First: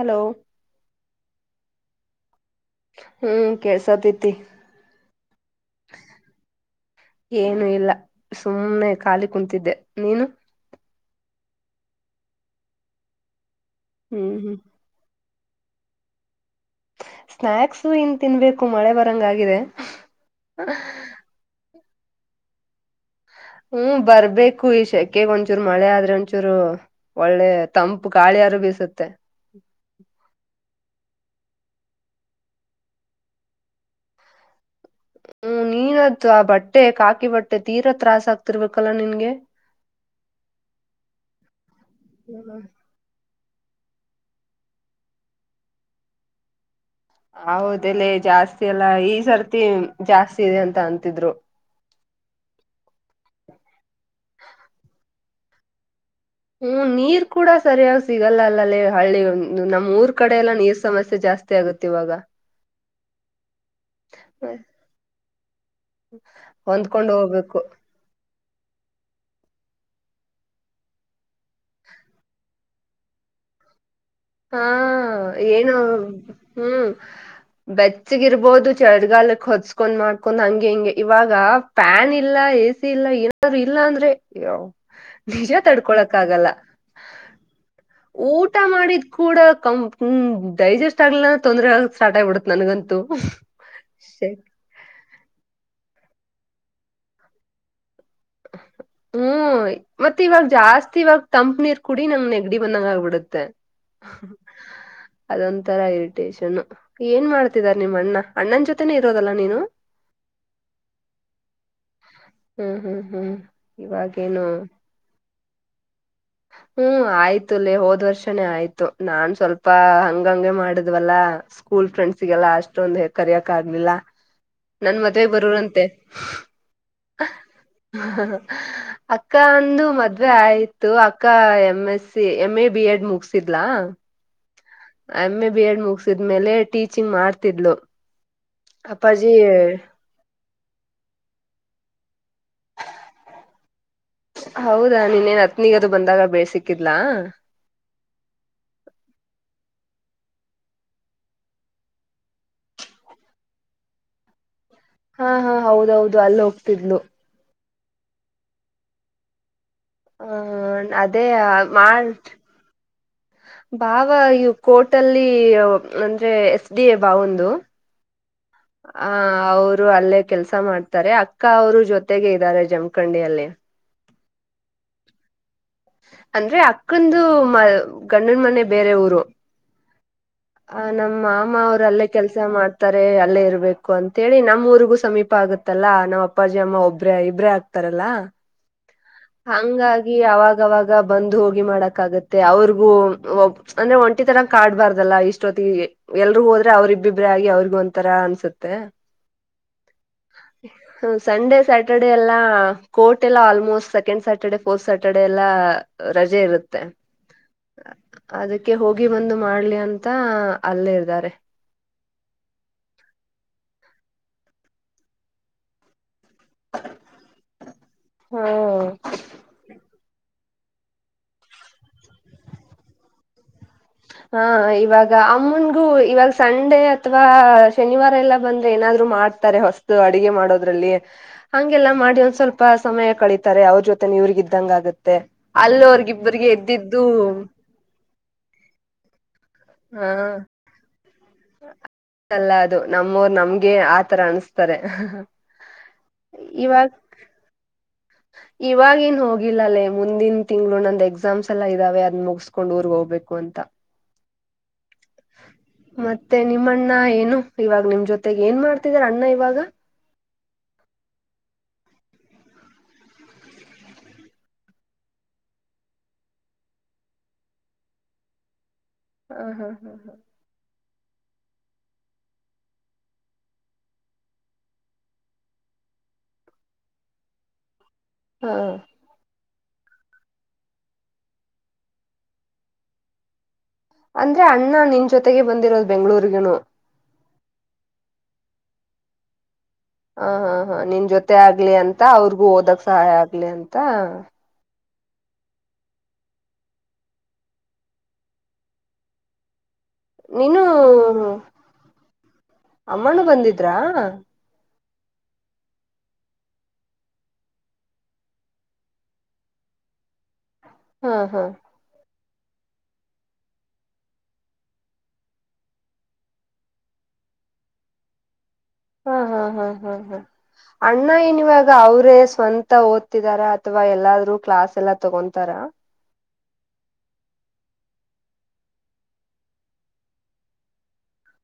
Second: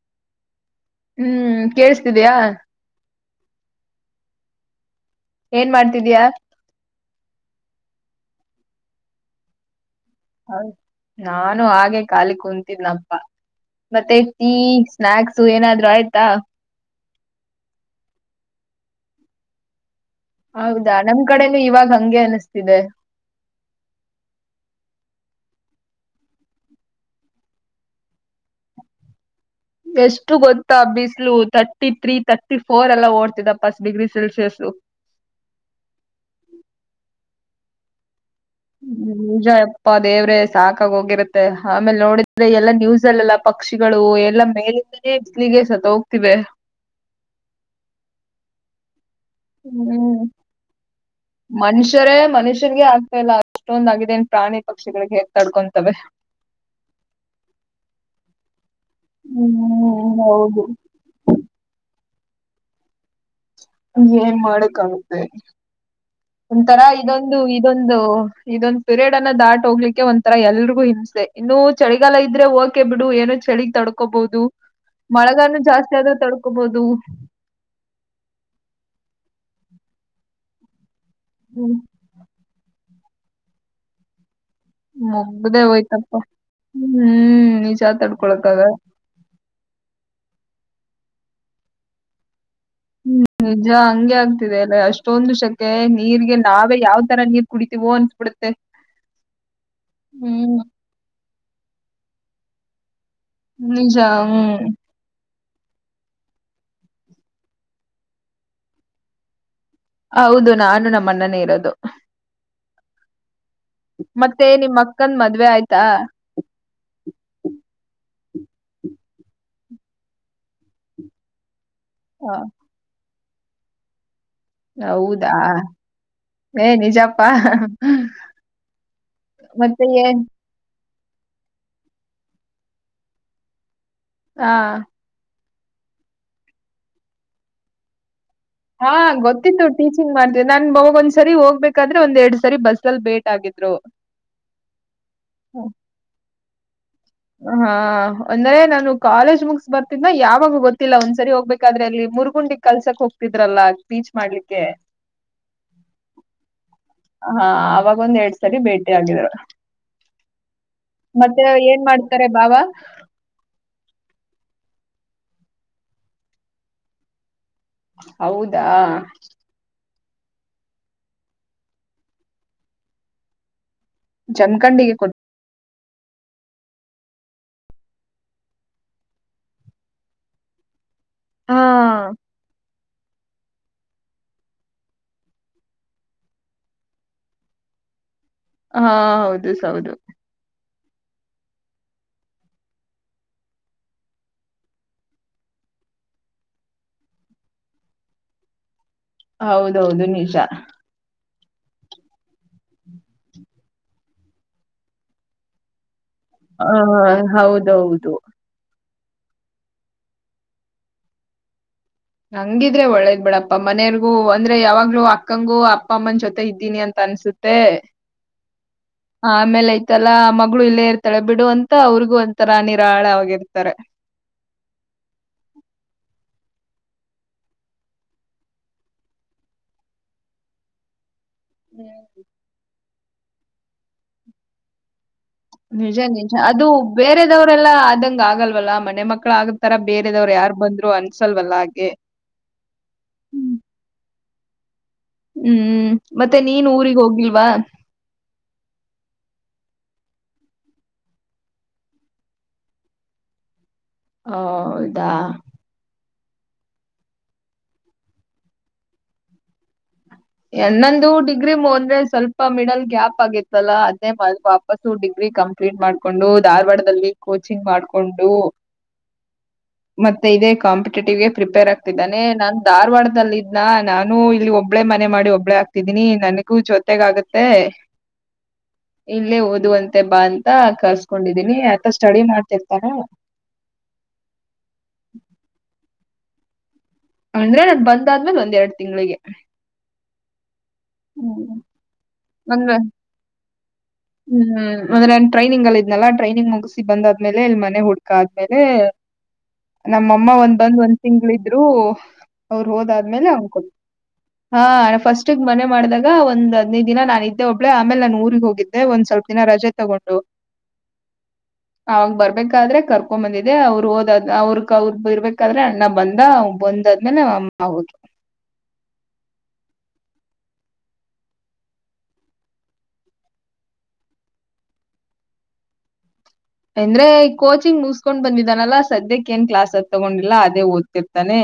Hello ಹ್ಮ್ ಕೇೇಳಸ್ತಿದಯಾ ಹ್ಮ್ ಕೆಲಸಾತ್ಯತಿ ಏನ್ ಮಾಡ್ತಿದಯ ಏನು ಇಲ್ಲ ಸುಮ್ನೆ ಖಾಲಿ ಕುಂತಿದ್ದೆ ನೀನು ಹೌದ ನಾನು ಹಾಗೆ ಕಾಲಿ ಕುಂತಿದ್ನಪ್ಪ ಮತ್ತೆ ಹ್ಮ್ ಟೀ ಹ್ಮ್ ಸ್ನಾಕ್ಸ್ ಏನಾದ್ರು ಆಯ್ತಾ ಸ್ನಾಕ್ಸ್ ಇನ್ ತಿನ್ಬೇಕು ಮಳೆ ಬರಂಗಾಗಿದೆ ಹೌದಾ ನಮ್ ಕಡೆನೂ ಇವಾಗ ಹಂಗೆ ಅನಿಸ್ತಿದೆ ಹ್ಮ್ ಬರ್ಬೇಕು ಈ ಶೆಕೆೆಗೆ ಒಂಚೂರು ಮಳೆ ಆದ್ರೆ ಒಂಚೂರು ಒಳ್ಳೆ ತಂಪು ಗಾಳಿಯಾರು ಬೀಸುತ್ತೆ ಎಷ್ಟು ಗೊತ್ತಾ ಬಿಸಲು ತರ್ಟಿ ಥತ್ರೀ ತರ್ಟಿ ಫೋರ್ ಎಲ್ಲ ಓಡ್ತಿದ ಪಸ್ ಡಿಗ್ರಿ ಸೆಲ್ಸಿಯಸ್ ಹ್ಮ್ ನೀನ್ದು [unintelligible] ಆ ಬಟ್ಟೆ ಕಾಕಿ ಬಟ್ಟೆ ತೀರಾ ತ್ರಾಸ ಆಗ್ತದೆ ನಿಜ ಅಪ್ಪಾ ದೇವ್ರೆ ಸಾಕಾಗಿ ಹೋಗಿರತ್ತೆ ಆಮೇಲೆ ನೋಡಿದ್ರೆ ಎಲ್ಲಾ ನ್ಯೂಸ್ಲ್ಲೆಲ್ಲ ಪಕ್ಷಿಗಳು ಎಲ್ಲಾ ಮೇಲಿಂದೇ [unintelligible] ಇಲಿಗೆ ಸತ್ ಹೋಗ್ತಿವೆ ಹೌದಲ್ಲ ಜಾಸ್ತಿ ಅಲ್ಲಾ ಈ ಸರ್ತಿ ಹ್ಮ್ ಜಾಸ್ತಿ ಇದೆ ಅಂತ ಅಂತಿದ್ರು ಮನುಷ್ಯರೇ ಮನುಷ್ಯನ್ರಿಗೆ ಆಗ್ತಾ ಇಲ್ಲ ಇಷ್ಟೊಂದ ಆಗಾಗಿದೆ ನ್ ಪ್ರಾಣಿ ಪಕ್ಷಿಗಳಿಗೆ ಹೆೇಗ್ತಾಡ್ಕೊಂತವೆ ಹ್ಮ್ ನೀರ್ ಕೂಡ ಸರಿಯಾಗಿ ಸಿಗಲ್ಲ ಅಲ್ಲೇ ಹಳ್ಳಿ ಒಂದು ನಮ್ಮ್ ಊರ್ ಹ್ಮ್ ಕಡೆ ಎಲ್ಲ ಹೌದು ನೀರ್ ಸಮಸ್ಯೆ ಜಾಸ್ತಿ ಆಗುತ್ತೆ ಇವಾಗ ಏನ್ ಮಾಡಕ್ಕಾಗುತ್ತೆ ಒಂಥರ ಹೊಂದ್ಕೊಂಡ್ ಇದೊಂದು ಹೋಗ್ಬೇಕು ಇದೊಂದು ಇದೊಂದ್ ಪಿರಯಡ್ ಅನ್ನ ದಾಟ್ ಹೋಗ್ಲಿಕ್ಕೆ ಒಂಥರ ಎಲ್ರಿಗೂ ಹಿಂಸೆ ಇನ್ನುೂ ಚಳಿಗಾಲ ಇದ್ರೆ ಓಕೆ ಬಿಡು ಏನು ಚಳಿ ತಡ್ಕೋ ಹಾ ಏನು ಆದ್ರೂ ತಡ್ಕೋಬಹುದು ಹ್ಮ್ ಬೆಚ್ಚಗಿರ್ಬೋದು ಚಳಿಗಾಲಕ್ಕೆ ಹೊ [unintelligible] ಕಸ್ಕೊಂಡ್ ಮಾಡ್ಕೊಂಡ್ ಹಂಗೆ ಹಿಂಗೆ ಇವಾಗ ಹ್ಮ್ ಫ್ಯಾನ್ ಇಲ್ಲ ಎ ಸಿ ಇಲ್ಲ ಏನಾದ್ರು ಇಲ್ಲ ಅಂದ್ರೆ ಅಯೋ ನಿಜ ಮುಗ್ದೇ ಹೋಯ್ತಪ್ಪ ತಡ್ಕೊಳಕ್ ಆಗಲ್ಲ ಹ್ಮ್ ನಿಜ ತಡ್ಕೊಳಕ್ ಊಟ ಆಗಲ್ಲ ಮಾಡಿದ್ ಕೂಡ ಡೈಜೆಸ್ಟ್ ಆಗ್ಲಿಲ್ಲ ತೊಂದರೆ ಆಗ ಸ್ಟಾರ್ಟ್ ಆಗ್ಬಡುತ್ತೆ ಹ್ಮ್ ನಿಜ ಹಂಗೆ ಆಗ್ತಿದೆ ಎಲ್ಲ ಅಷ್ಟೊಂದು ಶಕೆ ನೀರ್ಗೆ ನಾವೇ ಯಾವ್ ತರ ನೀರ್ ಕುಡತಿೀವೋ ಹ್ಮ್ ಮತ್ತೆ ಇವಾಗ ಹ್ಮ್ ಜಾಸ್ತಿ ಇವಾಗ ತಂಪ್ ನೀರು ಕುಡಿ ನೆಗಡಿ ಬಂದಂಗ ಅವ ನಿಜ ಹ್ಮ್ ಅದೊಂತರ ಇರಿಟೇಷನ್ ಏನ್ ಮಾಡ್ತಿದಾರ ನಿಮ್ಮ್ ಅಣ್ಣ ಅಣ್ಣನ ಜೊತೆನೆೇ ಇರೋದಲ್ಲ ನೀನು ಹೌದು ನಾನು ನಮ್ಮ ಅಣ್ಣನೇ ಇರೋದು ಹ್ಮ್ ಹ್ಮ್ ಹ್ಮ್ ಇವಾಗೇನು ಮತ್ತೆ ನಿಮ್ ಅಕ್ಕನ್ ಮದ್ವೆ ಆಯ್ತಾ ಹ್ಮ್ ಆಯ್ತುಲ್ಲೇ ಹೋದ್ ವರ್ಷನೇ ಆಯ್ತು ನಾನ್ ಸ್ವಲ್ಪ ಹಂಗಂಗೆ ಮಾಡಿದ್ವಲ್ಲ ಸ್ಕೂಲ್ ಹ ಫ್ರೆಂಡ್ಸಗೆಲ್ಲ ಅಷ್ಟೊಂದ ಹೆ ಕರಿಯಕ ಆಗ್ಲಿಲ್ಲ ನನ್ ಮದ್ವೆ ಹೌದಾ! ಬರರಂತೆ ಏ ನಿಜಪ್ಪಾ ಅಕ್ಕ ಅಂದು ಮತ್ತೆ ಏನ್ ಮದ್ವೆ ಆಯ್ತು ಅಕ್ಕ M S M A B Ed ಮುಗಸಿದ್ಲಾ ಹಾ. ಎಮ್ ಎ ಬಿ ಎಡ್ ಮುಗಸಿದ್ಮೇಲೆ ಟೀಚಿಂಗ್ ಮಾಡ್ತಿದ್ಲು ಹಾ ಅಪ್ಪಾಜಿ ಗೊತ್ತಿತ್ತು ಟೀಚಿಂಗ್ ಮಾಡ್ತೇವಿ ನಾನ್ ಬಾಗ ಒಂದ್ಸರಿ ಹೋಗ್ಬೇಕಾದ್ರೆ ಒಂದ್ ಎರಡ್ ಸರಿ ಬಸ್ ಅಲ್ಲಿ ಭೇಟಗಿದ್ರು ಹೌದಾ ನೀನ್ನೇನ್ ಹತ್ನಿಗ ಅದು ಬಂದಾಗ ಬೇಳ್ ಸಿಕ್ಕಿದ್ಲಾ ಹಾ ಅಂದ್ರ ನಾನು ಕಾಲೇಜ್ ಮುಗಸ್ ಬರ್ ನ್ನ ಯಾವಾಗ ಗೊತ್ತಿಲ್ಲ ಒಂದ್ಸರಿ ಹೋಗ್ಬೇಕಾದ್ರೆ ಅಲ್ಲಿ ಮುರ್ಗುಂಡಿ ಕಲ್ಸಕ್ ಹೋಗ್ತಿದ್ರಲ್ಲ ಬೀಚ್ ಮಾಡ್ಲಿಕ್ಕೆ ಹಾ ಹಾ ಹೌದೌದು ಅಲ್ಲಿ ಹೋಗ್ತಿದ್ಲು ಹಾ ಅವವಾಗ ಒಂದ್ ಎರಡ್ ಸರಿ ಭೇಟಿ ಆಗಿದ್ರು ಹ ಅದೇ ಮತ್ತೆ ಏನ್ ಮಾಡ್ತಾರೆ ಬಾವ ಬಾವ ಇವು ಕೋಟ ಅಲ್ಲಿ ಅಂದ್ರೆ ಎಸ್ ಡಿ ಎ ಬಾವ ಒಂದು ಹೌದಾ ಹ ಅವರು ಅಲ್ಲೇ ಕೆಲ್ಸ ಮಾಡ್ತಾರೆ ಅಕ್ಕ ಅವರು ಜೊತೆಗೆ ಇದ್ದಾರೆ ಜಮಖಂಡಿಯಲ್ಲಿ ಜಮಖಂಡಿಗೆ ಕೊಡ್ ಅಂದ್ರೆ ಅಕ್ಕಂದು ಮ ಗಂಡನ ಮನೆ ಬೇರೆ ಊರು ಆ ನಮ್ಮ ಮಾಮ ಹಾ ಅವರು ಅಲ್ಲೇ ಕೆಲ್ಸ ಮಾಡ್ತಾರೆ ಅಲ್ಲೇ ಇರ್ಬೇಕು ಹಕು ಅಂತೇಳಿ ನಮ್ಮ್ ಊರಿಗೂ ಸಮೀಪ ಆಗತ್ತಲ್ಲಾ ನಮ್ಮ್ ಅಪ್ಪಾಜಿ ಅಮ್ಮ ಒಬ್ರ ಇಬ್ರೇ ಆಗ್ತಾರಲ್ಲಾ ಹಾ ಹೌದು ಸ ಹೌದು ಹಂಗಾಗಿ ಅವಾಗವಾಗ ಗ ಬಂದು ಹೋಗಿ ಮಾಡಕ ಆಗತ್ತೆ ಅವ್ರಿಗೂ ಅಂದ್ರೆ ಒಂಟಿ ತರ ಕಾಡ್ಬಾರ್ದಲ್ಲಾ ಇಷ್ಟೊತ್ತಿಗೆ ಎಲ್ರು ಹೋದ್ರೆ ಅವ್ರ ಇಬ್ಬಿಬ್ರ ಆಗಿ ಅವ್ರಗ ಒಂತರ ಅನ್ಸುತ್ತೆ ಹೌದೌದು ನಿಜ ಸಂಡೇ ಸ್ಯಾಟರ್ಡೆ ಎಲ್ಲಾ ಕೋರ್ಟ್ ಎಲ್ಲ almost second Saturday fourth Saturday ಎಲ್ಲ ರಜೆ ಹ ಇರುತ್ತೆ ಹೌದೌದು ಅದಕ್ಕೆ ಹೋಗಿ ಹಗಿ ಬಂದು ಮಾಡ್ಲಿ ಅಂತ ಅಲ್ಲೇಇದಾರೆ ಹಂಗಿದ್ರೆ ಒಳ್ಳೇದ್ ಬಿಡಪ್ಪ ಮನೆಯರ್ಗೂ ಅಂದ್ರೆ ಯಾವಾಗ್ಲೂ ಅಕ್ಕಂಗೂ ಅಪ್ಪ ಅಮ್ಮನ ಜೊತೆ ಇದ್ದೀನಿ ಅಂತ ಅನ್ಸುತ್ತೆ ಹ್ಮ್ ಆಮೇಲೆ ಮೆಲ್ಲಾ ಮಗಳು ಇಲ್ಲೇ ಇರ್ತಾಳೆ ಬಿಡು ಅಂತ ಅವ್ರಿಗೂ ಒಂಥರ ನಿರಾಳ ಆಗಿರ್ತಾರೆ ಹಾ ಇವಾಗ ಅಮ್ಮನ್ಗೂ ಇವಾಗ ಸಂಡೆ ಅಥವಾ ಶನಿವಾರ ಎಲ್ಲಾ ಬಂದ್ರೆ ಏನಾದ್ರು ಮಾಡ್ತಾರೆ ಹೊಸ್ತು ಅಡಗೆ ಮಾಡೋದ್ರಲ್ಲಿ ಹಂಗೆಲ್ಲಾ ಮಾಡಿ ಒಂದ್ ಸ್ವಲ್ಪ ಸಮಯ ಕಳಿತಾರೆ ಅವ್ರ ಜೊತೆ ನೀವ್ರಿಗ ಇದ್ದಂಗ ಆಗತ್ತೆ ನಿಜ ನಿಜ ಅಲ್ಲೋರ್ಗಿಬ್ಬರಿಗೆ ಅದು ಎದ್ದಿದ್ದು ಬೇರೆದವ್ರಲ್ಲಾ ಆದಂಗ ಆಗಲ್ವಲ್ಲ ಮನೆ ಮಕ್ಳ ಆಗ ತರ ಹಾ ಬೇರೆದವ್ರು ಯಾರ ಬಂದ್ರು ಅ ಅಲ್ಲ ಅದು ನಮ್ಮೂರ್ ನಮ್ಗೆ ಆತರ ಅನ್ಸ್ತಾರೆ ಹ್ಮ್ ಮತ್ತೆ ನೀನ್ ಇವಾಗ ಊರಿಗ್ ಹೋಗಿಲ್ವಾ ಇವಾಗೇನ್ ಹೋಗಿಲ್ಲಲ್ಲೇ ಮುಂದಿನ ತಿಂಗಳು ನಂದ ಎಕ್ಸಾಮ್ಸ್ ಎಲ್ಲ ಇದಾವೆ ಅದ್ ಮುಗಸ್ಕೊಂಡ್ ಊರ್ಗ್ ಹೋಗ್ಬೇಕು ಹು ಅಂತ ಹೌದಾ ಮತ್ತೆ ನಿಮ್ಮಣ್ಣ ಏನು ಇವಾಗ ನಿಮ್ ಜೊತೆಗೆ ಏನ್ ಮಾಡ್ತಿದಾರ ಅಣ್ಣ ಇವಾಗ ಎಣ್ಣಂದು ಡಿಗ್ರಿ ಮುದ್ರೆ ಸ್ವಲ್ಪ ಮಿಡಲ್ ಗ್ಯಾಪ್ ಆಗಿತ್ತಲ್ಲಾ ಅದೇ ಮ ವಾಪಸು ಡಿಗ್ರಿ ಕಂಪ್ಲೀಟ್ ಮಾಡ್ಕೊಂಡು ಧಾರವಾಡದಲ್ಲಿ ಕೋಚಿಂಗ್ ಮಾಡ್ಕೊಂಡು ಹಾ ಹಾ ಹಾ ಹಾ ಟಿ ಪ್ರಿಪೇರ್ ಆಗ್ತಿದ್ದಾನೆ ನಾನನ್ ಧಾರವಾಡದದಲ್ಲಿ ಇದನ ನಾನು ಇಲ್ಲಿ ಒಬ್ಬಳೆ ಮನೆ ಮಾಡಿ ಒಬ್ಬಳೆ ಹಕ್ತಿದೀನಿ ನನಗೂ ಜೊತೆಗ ಆಗುತ್ತೆ ಹಾ ಹಾ ಇಲ್ಲೇ ಹ ಅದು ಅಂತೆ ಬಾ ಅಂತ ಕರ್ಸ್ಕೊಂಡಿದೀನಿ ಆಯತ ಸ್ಟಡಿ ಮಾಡ್ತಿರ್ತಾರ ಅಂದ್ರೆ ಅಣ್ಣ ನಿನ್ ಜೊತೆಗೆ ಬಂದಿರೋದು ಬೆಂಗ್ಗಳೂರ್ಗನು ಅಂದ್ರೆ ನನ್ ಬಂದಾದ್ಮೇಲೆ ಒಂದ್ ಎರಡ್ ತಿಂಳಿಗೆ ಹ ಹಾ ಹಾ ನಿನ್ ಜೊತೆ ಆಗ್ಲಿ ಅಂತ ಅವ್ರಿಗೂ ಅಂದ್ರೆ ಓದಕ್ ಸಹಾಯ ಆಗ್ಲಿ ಅಂತ ಹ್ಮ್ ಅಂದ್ರೆ ನಾನನ್ ಟ್ರೈನಿಂಗ್ ಅಲ್ಲಿ ಇದ್ನಲ್ಲ ಟ್ರೈನಿಂಗ್ ಮುಗಿಸಿ ಬಂದಾದ್ಮೇಲೆ ಇಲ್ಲಿ ಮನೆ ಹುಡ್ಕ ಆದ್ಮೇಲೆ ನಮ್ಮಮ್ಮ ಒಂದ್ ನೀನು ಬಂದ್ ಒಂದ್ ತಿಂಗ್ಳಿದ್ರು ಅವರು ಅಮ್ಮನು ಹೋದಾದ್ಮೇಲೆ ಅವನ್ಕೊ ಬಂದಿದ್ರಾ ಹಾ ಫಸ್ಟ್ ಮ ಮಾಡಿದಾಗ ಒಂದ್ ಹದನೈದು ದಿನ ನಾನು ಇದ್ದೆ ಒಬ್ಳೇ ಆಮೇಲೆ ನಾನನ್ ಊರಿಗೆ ಹೋಗಿದ್ದೆ ಒಂದ್ ಸ್ವಲ್ಪ ದಿನ ರಜೆ ತಗೊಂಡು ಹಾ ಹಾ ಬೇಕಾದರೆ ಕರ್ಕೊಂಡ ಬಂದಿದೆ ಅವ್ರು ಓದ್ ಅವ್ರ ಅವ್ರ ಇರ್ಬೇಕಾದ್ರೆ ಅಣ್ಣ ಬಂದ ಬಂದಾದ್ಮೇಲೆ ಹಮ್ಮ ಹೌದು ಹಾ ಹಾ ಹ್ಮ ಹ್ಮ್ ಹ್ಮ್ ಹ್ಮ್ ಅಣ್ಣ ಏನಿವಾಗ ಅವ್ರೇ ಸ್ವಂತ ಓದ್ತಿದಾರ ಅಥವಾ ಎಲ್ಲಾದ್ರೂ ಕ್ಲಾಸ್ ಎಲ್ಲಾ ತಗೊಂತಾರ ಅಂದ್ರೆ ಕೋಚಿಂಗ್ ಮುಸ್ಕೊಂಡ್ ಬಂದಿದ್ದಾನಲ್ಲಾ ಸದ್ಯಕ್ಕೆ ಏನ್ ಕ್ಲಾಸ್ದ ತಗೊಂಡಿಲ್ಲ ಅದೇ ಓದ್ತಿರ್ತಾನೆ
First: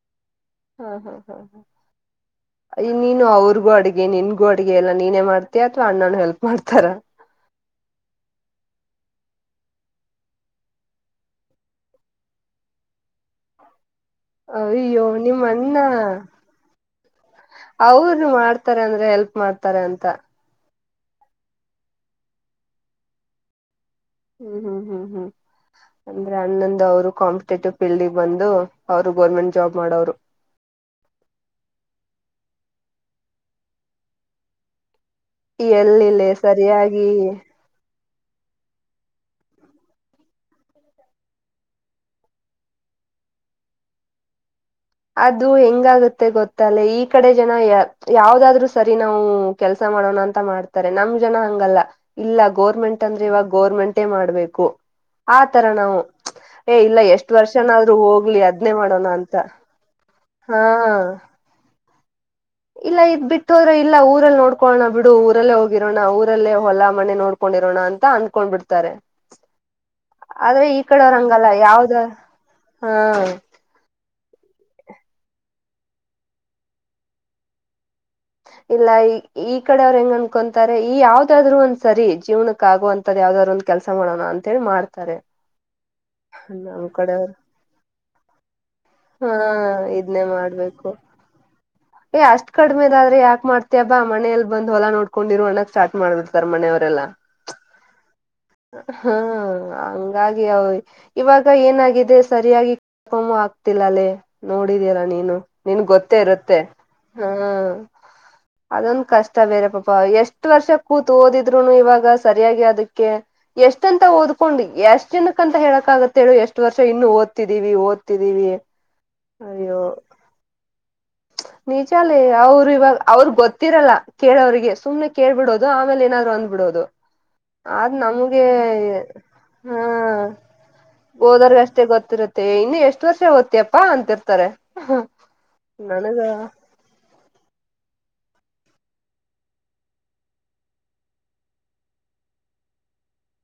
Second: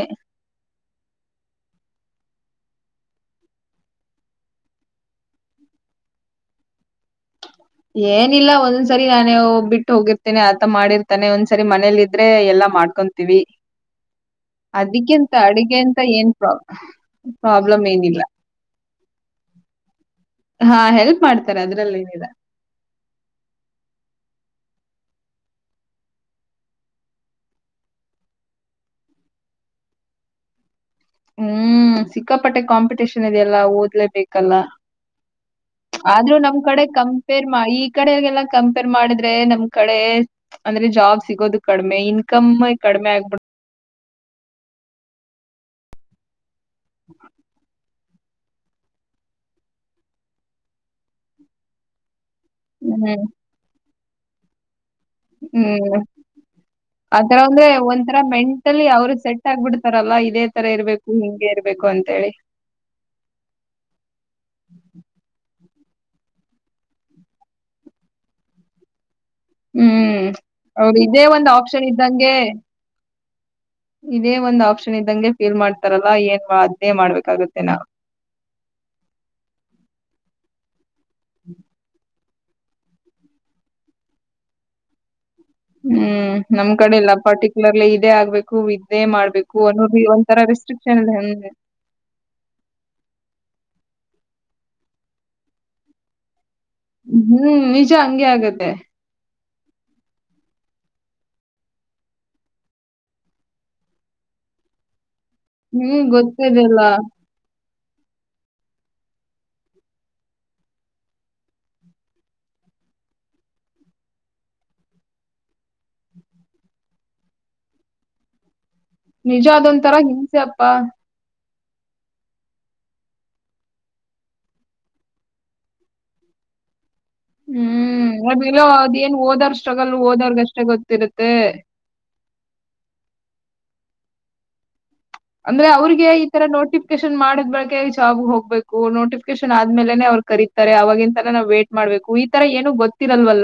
ಹಾ ಹಾ ಹಾ ಹಾ ನೀನು ಅವ್ರಗೂ ಅಡ್ಗೆ ನಿನ್ಗೂ ಅಡ್ಗೆ ಎಲ್ಲ ನೀನೇ ಮಾಡ್ತ ಅಥವಾ ಅಣ್ಣನ ಹೆಲ್ಪ್ ಮಾಡ್ತಾರ [inaudible] ಏನಿಲ್ಲ ಒಂದ್ಸರಿ ನಾನೇ ಬಿಟ್ಟು ಹೋಗಿರ್ತೇನೆ ಆತ ಮಾಡಿರ್ತಾನೆ ಒಂದ್ಸರಿ ಮನೇಲಿ ಇದ್ರೆ ಎಲ್ಲಾ ಮಾಡ್ಕೊಂತೀವಿ [unintelligible] ಅಯ್ಯೋ ಅದಿಕ್ಕಿಂತ ನಿಮ್ಮ ಅಣ್ಣ ಅಡಿಗೆ ಅಂತ ಏನ್ ಪ್ರಾ ಪ್ರಾಬ್ಲಮ್ ಏನಿಲ್ಲ ಅವರು ಮಾಡ್ತಾರ ಅಂದ್ರೆ ಹೆಲ್ಪ್ ಮಾಡ್ತಾರೆ ಅಂತ ಹಾ ಹೆಲ್ಪ್ ಮಾಡ್ತಾರೆ ಅದ್ರಲ್ಲಿ ಏನಿದೆ ಹ್ಮ್ ಹ್ಮ್ ಹ್ಮ್ ಹ್ಮ್ ಅಂದ್ರೆ ಅಣ್ಣಂದ ಅವರು ಕಾಂಪಿಟೇಟಿವ್ ಫೀಲ್ಡಗೆ ಬಂದು ಅವರು ಗೋರ್ಮೆಂಟ್ ಜಾಬ್ ಮಾಡೋರು [unintelligible] ಹ್ಮ್ ಸಿಕ್ಕಾಪಟ್ಟೆ ಕಾಂಪಿಟೇಷನ್ ಇದೆಯಲ್ಲಾ ಓದ್ಲೇಬೇಕಲ್ಲ ಎಲ್ಲಿಲ್ಲ ಆದ್ರೂ ನಮ್ ಕಡೆ ಸರಿಯಾಗಿ ಕಂಪೇರ್ ಮಾಡಿ ಕಡೆಲ್ಲ ಕಂಪೇರ್ ಮಾಡಿದ್ರೆ ನಮ್ ಕಡೆ ಅಂದ್ರೆ ಜಾಬ್ ಸಿಗೋದು ಕಡಿಮೆ ಇನ್ಕಮ್ ಕ ಮ ಅದು ಹೆಂಗಾಗತ್ತೆ ಗೊತ್ತಲ್ಲೆ ಈ ಕಡೆ ಜನ ಯ ಯಾವದಾದ್ರರು ಸರಿ ನಾವು ಕೆಲ್ಸ ಮಾಡೋಣ ಅಂತ ಮಾಡ್ತಾರೆ ನಮ್ ಜನ ಹಂಗಲ್ಲ ಇಲ್ಲ ಗೋರ್ಮೆಂಟ್ ಹ್ಮ್ ಅಂದ್ರೆ ಇವಾಗ ಗೋರ್ಮೆಂಟೇ ಮಾಡ್ಬೇಕು ಆತರ ಹ್ಮ್ ನಾವು ಏ ಇಲ್ಲ ಎಷ್ಟ್ ಆತರ ಅಂದ್ರೆ ವರ್ಷನಾದ್ರರು ಹೋಗ್ಲಿ ಅದ್ನೇ ಮಾಡೋಣ ಅಂತ ತರಲ್ಲ ಇದೇ ಹಾ ತರ ಇರ್ಬೇಕು ಹಿಂಗೆ ಇರ್ಬೇಕು ಅಂತೇಳಿ ಇಲ್ಲ ಇದ್ ಬಿಟ್ಟು ಹೋರೆ ಇಲ್ಲ ಊರಲ್ಲಿ ನೋಡ್ಕೊಳ್ಳೋಣ ಬಿಡು ಊರಲ್ಲೇ ಹೋಗ ಆಗಿರೋಣ ಊರಲ್ಲೇ ಹೊಲಾ ಮನೆ ನೋಡ್ಕೊಂಡಿರೋಣ ಅಂತ ಅನ್ಕೊಂಡ್ ಬಿಡ್ತಾರೆ ಹ್ಮ್ ಆದ್ರೆ ಈ ಅವ್ರು ಇದೇ ಒಂದ್ ಕಡೆವರಂಗಲ್ಲ ಆಪ್ಷನ್ ಯಾವ್ದ ಇದ್ದಂಗೆ ಹಾ ಇದೇ ಒಂದ್ ಆಪ್ಷನ್ ಇದ್ದಂಗೆ ಫೀಲ್ ಮಾಡ್ತಾರಲ್ಲ ಏನ್ ಅದ್ದೇ ಮಾಡ್ಬೇಕಾಗತ್ತೆ ನಾ ಇಲ್ಲ ಈ ಈ ಕಡೆ ಅವ್ರ ಹೆಂಗ ಅನ್ಕೊಂತಾರೆ ಈ ಯಾವ್ದಾದ್ರು ಒಂದ್ ಸರಿ ಜೀವನಕ್ಕೆ ಆಗುವಂತದ್ ಯಾವ್ದಾದ್ರು ಒಂದ್ ಕೆಲಸ ಮಾಡೋಣ ಅಂತೇಳಿ ಮಾಡ್ತಾರೆ ಹ್ಮ್ ನಮ್ ಕಡೆ ಎಲ್ಲ ಪರ್ಟಿಕ್ಯುಲರ್ಲಿ ಇದೇ ಆಗ್ಬೇಕು ಇದೇ ಹಾ ಮಾಡ್ಬೇಕು ಇದ್ನೇ ಒಂತರಾ ಮಾಡ್ಬೇಕು [unintelligible] ಏ ಅಷ್ಟ್ ಕಡಿಮೆದ ಆದ್ರೆ ಯಾಕ್ ಮಾಡತತಿಯಬಾ ಮನೇಲ್ ಬಂದ್ ಹೊಲ ನೋಡ್ಕೊಂಡಿರೋ ಅಣಕ್ ಸ್ಟಾರ್ ಮಾಡ್ಬೇಕು. ಕರಮನ ಅವರೆಲ್ಲ. ಹ್ಮ್ ನಿಜ ಹಂಗೆ ಆಗತ್ತೆ ಹಂಗಾಗಿ ಅವ ಇವಾಗ ಏನಾಗಿದೆ ಸರಿಯಾಗಿ ಕಕೊ ಆಗ್ತಿಲ್ಲ ಅಲ್ಲೇ ನೋಡಿ. [unintelligible] ನೀನು ನಿನ್ ಹ್ಮ್ ಗೊತ್ತೇ ಇರುತ್ತೆ ಗೊತ್ತಿದೆಲ್ಲ ಹ್ಮ. ಅದೊಂದ ಕಷ್ಟ ಬೇರೆ ಪಾಪ ಎಷ್ಟ್ ವರ್ಷ ಕೂತು ಓದಿದ್ರುನು ಇವಾಗ ಸರಿಯಾಗಿ ಅದಕ್ಕೆ ಎಷ್ಟ ಅಂತ ಓದ್ಕೊಂಡ್ ಎಷ್ಟ್ ಜನಕ್ಕ ಅಂತ ಹೇಳಕ್ ಆಾಗತ್ತೆ ಹೇಳು ಎಷ್ಟ್ ವರ್ಷ ಇನ್ನು ಓದ್ತಿದೀವಿ ಓದ್ತಿದೀವಿ ನಿಜ ಅದೊಂ ತರ ಹಿಂಗಸೆಪ್ಪಾ ನಿಜಲ್ಲಿ ಅವರು ಇವಾಗ ಅವ್ರಗ್ ಗೊತ್ತಿರಲ್ಲ ಕೇಳೋಗೆ ಸುಮನೆ ಕೇಳ್ಬಿಡೋದು ಆಮೇಲೆ ಏನಾದ್ರು ಅಂದ್ಬಿಡೋದು [inaudible] ಆದ್ ಹ್ಮ್ ನಮ್ಗೆ ಅದೆಲ್ಲ ಅದೇನ್ ಓದೋರ್ ಸ್ಟ್ರಗಲ್ ಓದೋರ್ಗಷ್ಟೇ ಗೊತ್ತಿರುತ್ತೆ ಹ ದರ್ ಅಷ್ಟೇ ಗೊತ್ತಿರುತ್ತೆ ಇನ್ನು ಎಷ್ಟ್ ವರ್ಷ ಹಓ್ತಿಯಪ್ಪಾ ಅಂತಿರ್ತಾರೆ ಅಂದ್ರೆ ಅವ್ರಿಗೆ ನನಗ ಈ ತರ ನೋಟಿಫಿಕೇಶನ್ ಮಾಡಿದ್ ಬಳಕ ಜಾಬ್ ಹೋಗ್ಬೇಕು ನೋಟಿಫಿಕೇಶನ್ ಆದ್ಮೇಲೆನೆ ಅವ್ರು ಕರೀತಾರೆ ಅವವಾಗಿಾಗಿಂತಲ ನಾವು ವೇಟ್ ಮಾಡ್ಬೇಕು ಈ ತರ ಏನನು ಗೊತ್ತಿರಲ್ವಲ್ಲ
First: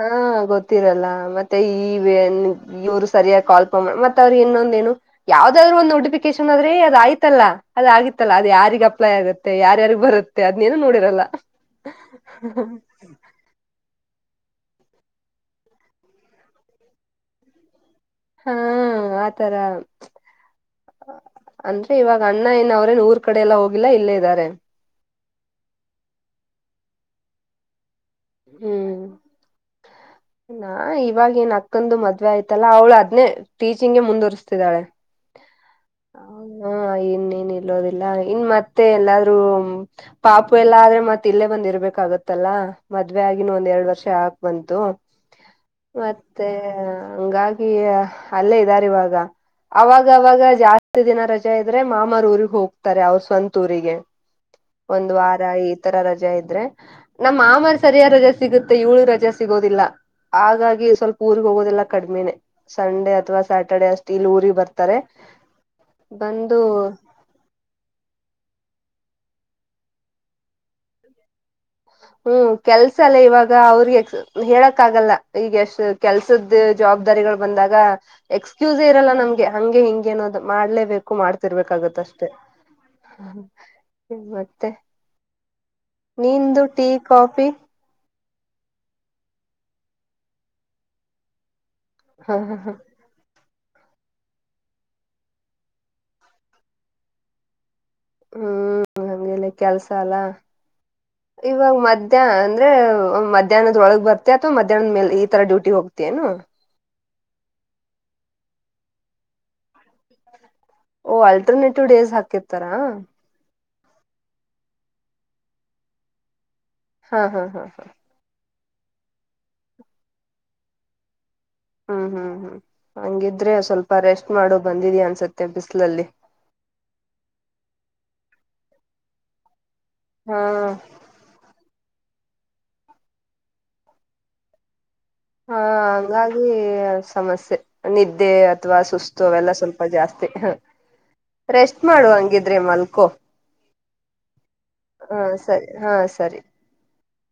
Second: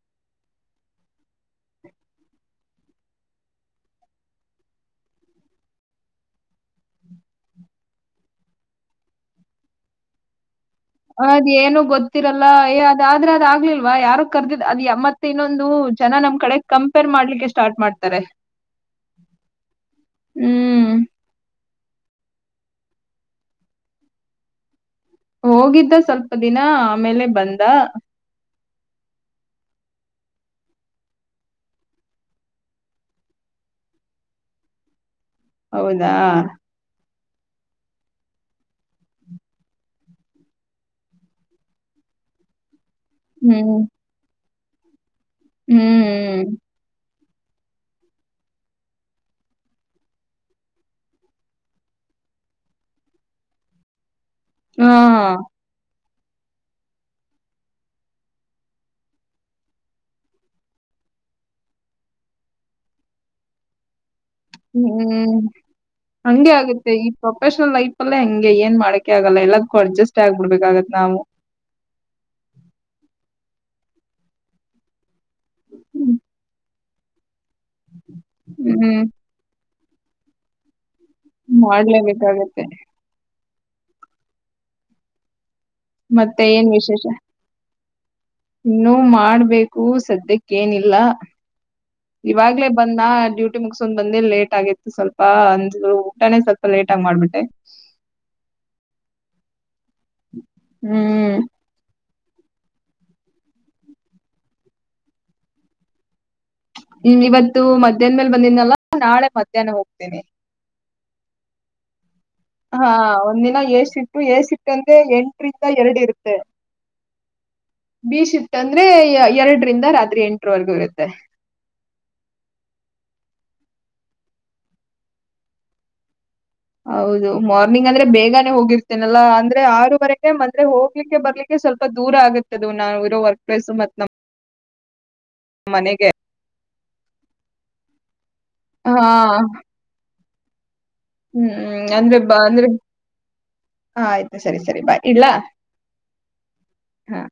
ಹಾ ಗೊತ್ತಿರಲ್ಲ ಮತ್ತೆ ಈವನ್ ಇವ್ರು ಸರಿಯಾಗಿ ಕಾಲ್ಪ ಮತ್ತ ಅವ್ರು ಇನ್ನೊಂದ ಏನು ಯಾವ್ದಾದ್ರು ಒಂದು ನೋಟಿಫಿಕೇಶನ್ ಆದ್ರೆ ಅದ ಆಯ್ತಲ್ಲಾ ಅದಗಿತ್ತಲ್ಲಾ ಅದು ಯಾರಿಿಗೆ ಅಪ್ಲೈ ಆಗುತ್ತೆ ಯಾರ್ಯಾರಿಗೆ ಬರುತ್ತೆ ಅದ್ನೇನು ನೋಡಿರಲ್ಲ ಅದ್ ಏನು ಗೊತ್ತಿರಲ್ಲ ಅದ ಆದ್ರೆ ಅದ್ ಆಗ್ಲಿಲ್ವಾ ಯಾರ. ಕರ್ದಿದ್ ಅದು ಎಮ್ಮತ್ ಇನ್ನೊಂದು ಜನ ನಮ್ ಕಡೆ ಕಂಪೇರ್ ಮಾಡ್ಲಿಕ್ಕೆ ಸ್ಟಾರ್ಟ್ ಮಾಡ್ತಾರೆ. ಹಾ ಆತರ ಹ್ಮ್ ಅಂದ್ರೆ ಇವಾಗ ಅಣ್ಣ ಏನ ಅವ್ರೇನ್ ಊರ್ ಕಡೆ ಎಲ್ಲ ಹೋಗಿಲ್ಲಾ ಇಲ್ಲೇ ಇದ್ದಾರೆ. ಹೋಗಿದ್ದ ಸ್ವಲ್ಪ ದಿನ ಆಮೇಲೆ ಬಂದ. ಹ್ಮ್. ನಾ ಇವಾಗ ಏನ್ ಅಕ್ಕಂದು ಮದ್ವೆ ಆಯ್ತಲ್ಲಾ ಅವ್ಳು ಅದ್ನೇ ಟೀಚಿಂಗಗೆ ಮುಂದುವರಿಸಸ್ತಿದ್ದಾಳೆ. ಹೌದಾ ಹಾನ್ನ ಇನ್ ಇಲ್ಲೋದಿಲ್ಲ ಇನ್ ಮತ್ತೆ ಎಲ್ಲಾದ್ೂ ಪಾಪು ಎಲ್ಲ ಆದ್ರೆ ಮತ್ತ ಇಲ್ಲೇ ಬಂದ್ ಇರ್ಬೇಕಾಗತ್ತಲ್ಲ. ಮದ್ವೆ ಆಗಿನ ಒಂದ್ ಹ್ಮ್ ಎರಡ್ ವರ್ಷ ಹಾಕ್ ಬಂತು ಹ್ಮ್ ಮತ್ತೆ. ಹಂಗಾಗಿ ಅಲ್ಲೇ ಇದ್ದಾರೆ ಇವಾಗ. ಅವಾಗವಾಗ ಜಾಸ್ತಿ ದಿನ ರಜೆ ಇದ್ರೆ ಮಾಮರ ಊಗ್ ಹೋಗ್ತಾರೆ ಅವ್ರ ಸ್ವಂತ ಊರಿಗೆ. ಹಾ ಒಂದು್ ವಾರ ಈ ತರ ರಜೆ ಇದ್ರೆ ನಮ್ಮ ಆಮರ್. ಸರಿಯ ರಜೆ ಸಿಗುತ್ತೆ ಇವಳು ರಜಾ ಸಿಗೋದಿಲ್ಲ. ಹಾಗಾಗಿ ಸ್ವಲ್ಪ ಊರ್ರಿಗೆ ಹೋಗೋದೆಲ್ಲ ಕಡಿ್ಮಿನೇ ಸಂಡೇ ಅಥವಾ ಸ್ಯಾಟರ್ಡೆ ಅಷ್ಟೆ. ಹ್ಮ್ ಹಗೆ ಬಂದು ಆಗತ್ತೆ ಈ ಪ್ರೊಫೆಷನಲ್ ಲೈಫಲ್ಲೇ ಹಂಗೆ ಏನ್ ಮಾಡಕ್. ಆಗಲ್ಲ ಎಲ್ಲದಕ್ಕೂ ಅಡ್ಜಸ್ಟ್ ಆಗ್ಬಿಡ್ಬೇಕಾಗತ್ತತ್ ನಾವು. ಹ್ಮ್ ಕೆಲ್ಸ ಅಲ್ಲ ಇವಾಗ ಅವ್ರಿಗೆ ಹೇಳಕ್ ಆಗಲ್ಲ ಈಗ ಎಷ್ಟು ಕೆಲ್ಸದ್ದ ಜವಾಬ್ದಾರಿಗಳು. ಬಂದಾಗ ಎಕ್ಸ್ಕ್ಯೂಸ್ ಹ್ಮ್ ಇರಲ್ಲ ನಮ್ಗೆ ಹಂಗೆ ಹಿಂಗೆ ಅನ್ನೋದು ಮಾಡ್ಲೇಬೇಕು. ಕಕ್ಕು ಮಾಡ್ತಿರ್ಬೇಕಾಗತ್ತ ಅಷ್ಟೆ ಮಾಡ್ಲೇಬೇಕಾಗತ್ತೆ ಮತ್ತೆ. ಮತ್ತೆ ನಿಂದು ಏನ್. Tea coffee. ಇನ್ನುೂ ಮಾಡ್ಬೇಕು ಸದ್ಯಕ್ಕೇನಿಲ್ಲ. ಹ ಇವಾಗ್ಲೇ ಬಂದ ಡ್ಯೂಟಿ. ಟ್ಟಿ ಮುಗಸೊಂಡ್ ಬಂದ ಲೇಟ್ ಆಗಿತ್ತು ಸ್ವಲ್ಪ ಅಂದ ಊಟಾನೇ ಸ್ವಲ್ಪ ಲೇಟ್ ಆಗಿ ಮಾಡ್ಬಿಟ್ಟೆ. ಹ್ಮ್ ಹಂಗೇಲೆ ಕೆಲ್ಸ ಅಲ್ಲ ಹ್ಮ್ ಇವಾಗ ಮದ. ಮಧ್ಯಾ್ ಅಂದ್ರೆ ಮಧ್ಯಾಹ್ನದೊಳಗ್ ಬರ್ತೆ ಅಥವಾ ಮಧ್ಯಾಹ್ನದ ಮೇಲೆ ಈ ತರ ಡ್ಯೂಟಿ ಹೋಗ್ತ ಏನು. ಹ್ಮ ಇವತ್ತು ಮಧ್ಯಾಹ್ ಮೇಲೆ ಬಂದಿದನಲ್ಲ ನಾಳೆ ಮಧ್ಯಾಹ್ನ ಹೋಗ್ತೇನೆಿ. ಓ ಆಲ್ಟರ್ನೇಟಿವ್ ಡೇಸ್ ಹಾತ. ಹಾ ಒಂದಿನ ಎ ಸಿಟ್ಟು ಎ ಸಿಿಟ್ಟ ಅಂದ್ರೆ ಎಂಟರಿಂದ ಎರಡು ಇರುತ್ತೆ. ಹಾ ಹಾ ಹಾ ಹಾ. ಂದ್ರೆ ಎರಡರಿಂದ ರಾತ್ರಿ ಎಂಟರವರೆಗೂ ಇರುತ್ತೆ. ಹ್ಮ್ ಹ್ಮ್ ಹ್ಮ್ ಹಂಗಿದ್ರೆ ಸ್ವಲ್ಪ ರೆಸ್ಟ್ ಮಾಡು ಬಂದಿದಿ ಅನ್ಸತ್ತೆ ಬಿಸಿಲಲ್ಲಿ. ಹೌದು ಮಾರ್ನಿಂಗ್ ಅಂದ್ರೆ ಬೇಗಾನನೆ ಹೋಗಿರ್ತೇನಲ್ಲಾ ಅಂದ್ರೆ ಆ ವರೆಗೆ ಹಾ ಅಂದ್ರೆ ಹೋಗ್ಲಿಕ್ಕೆ ಬರ್ಲಿಕ್ಕೆ ಸ್ವಲ್ಪ ದೂರ ಆಗುತ್ತದ ನಾವು ಇರೋ ವರ್ಕ್ ಪ್ಲೇಸ್ ಮತ್ ನಮ್ಮ ಹಾ ಹಂಗಾಗಿ ಸಮಸ್ಯೆ ನಿದ್ದೆ ಅಥವಾ ಸುಸ್ತು ಅವೆಲ್ಲ ಸ್ವಲ್ಪ ಜಾಸ್ತಿ ಮ ಹ ಹ್ಮ್ ಹ್ಮ್ ಅಂದ್ರೆ ಬ ಅಂದ್ರೆ ಮಲ್ಕೋ ಹ ಆಯ್ತು ಸರಿ ಸರಿ ಬಾ ಹಾ ಇಡ್ಲಾ ಸರಿ ಹಾ ಸರಿ ಹಾ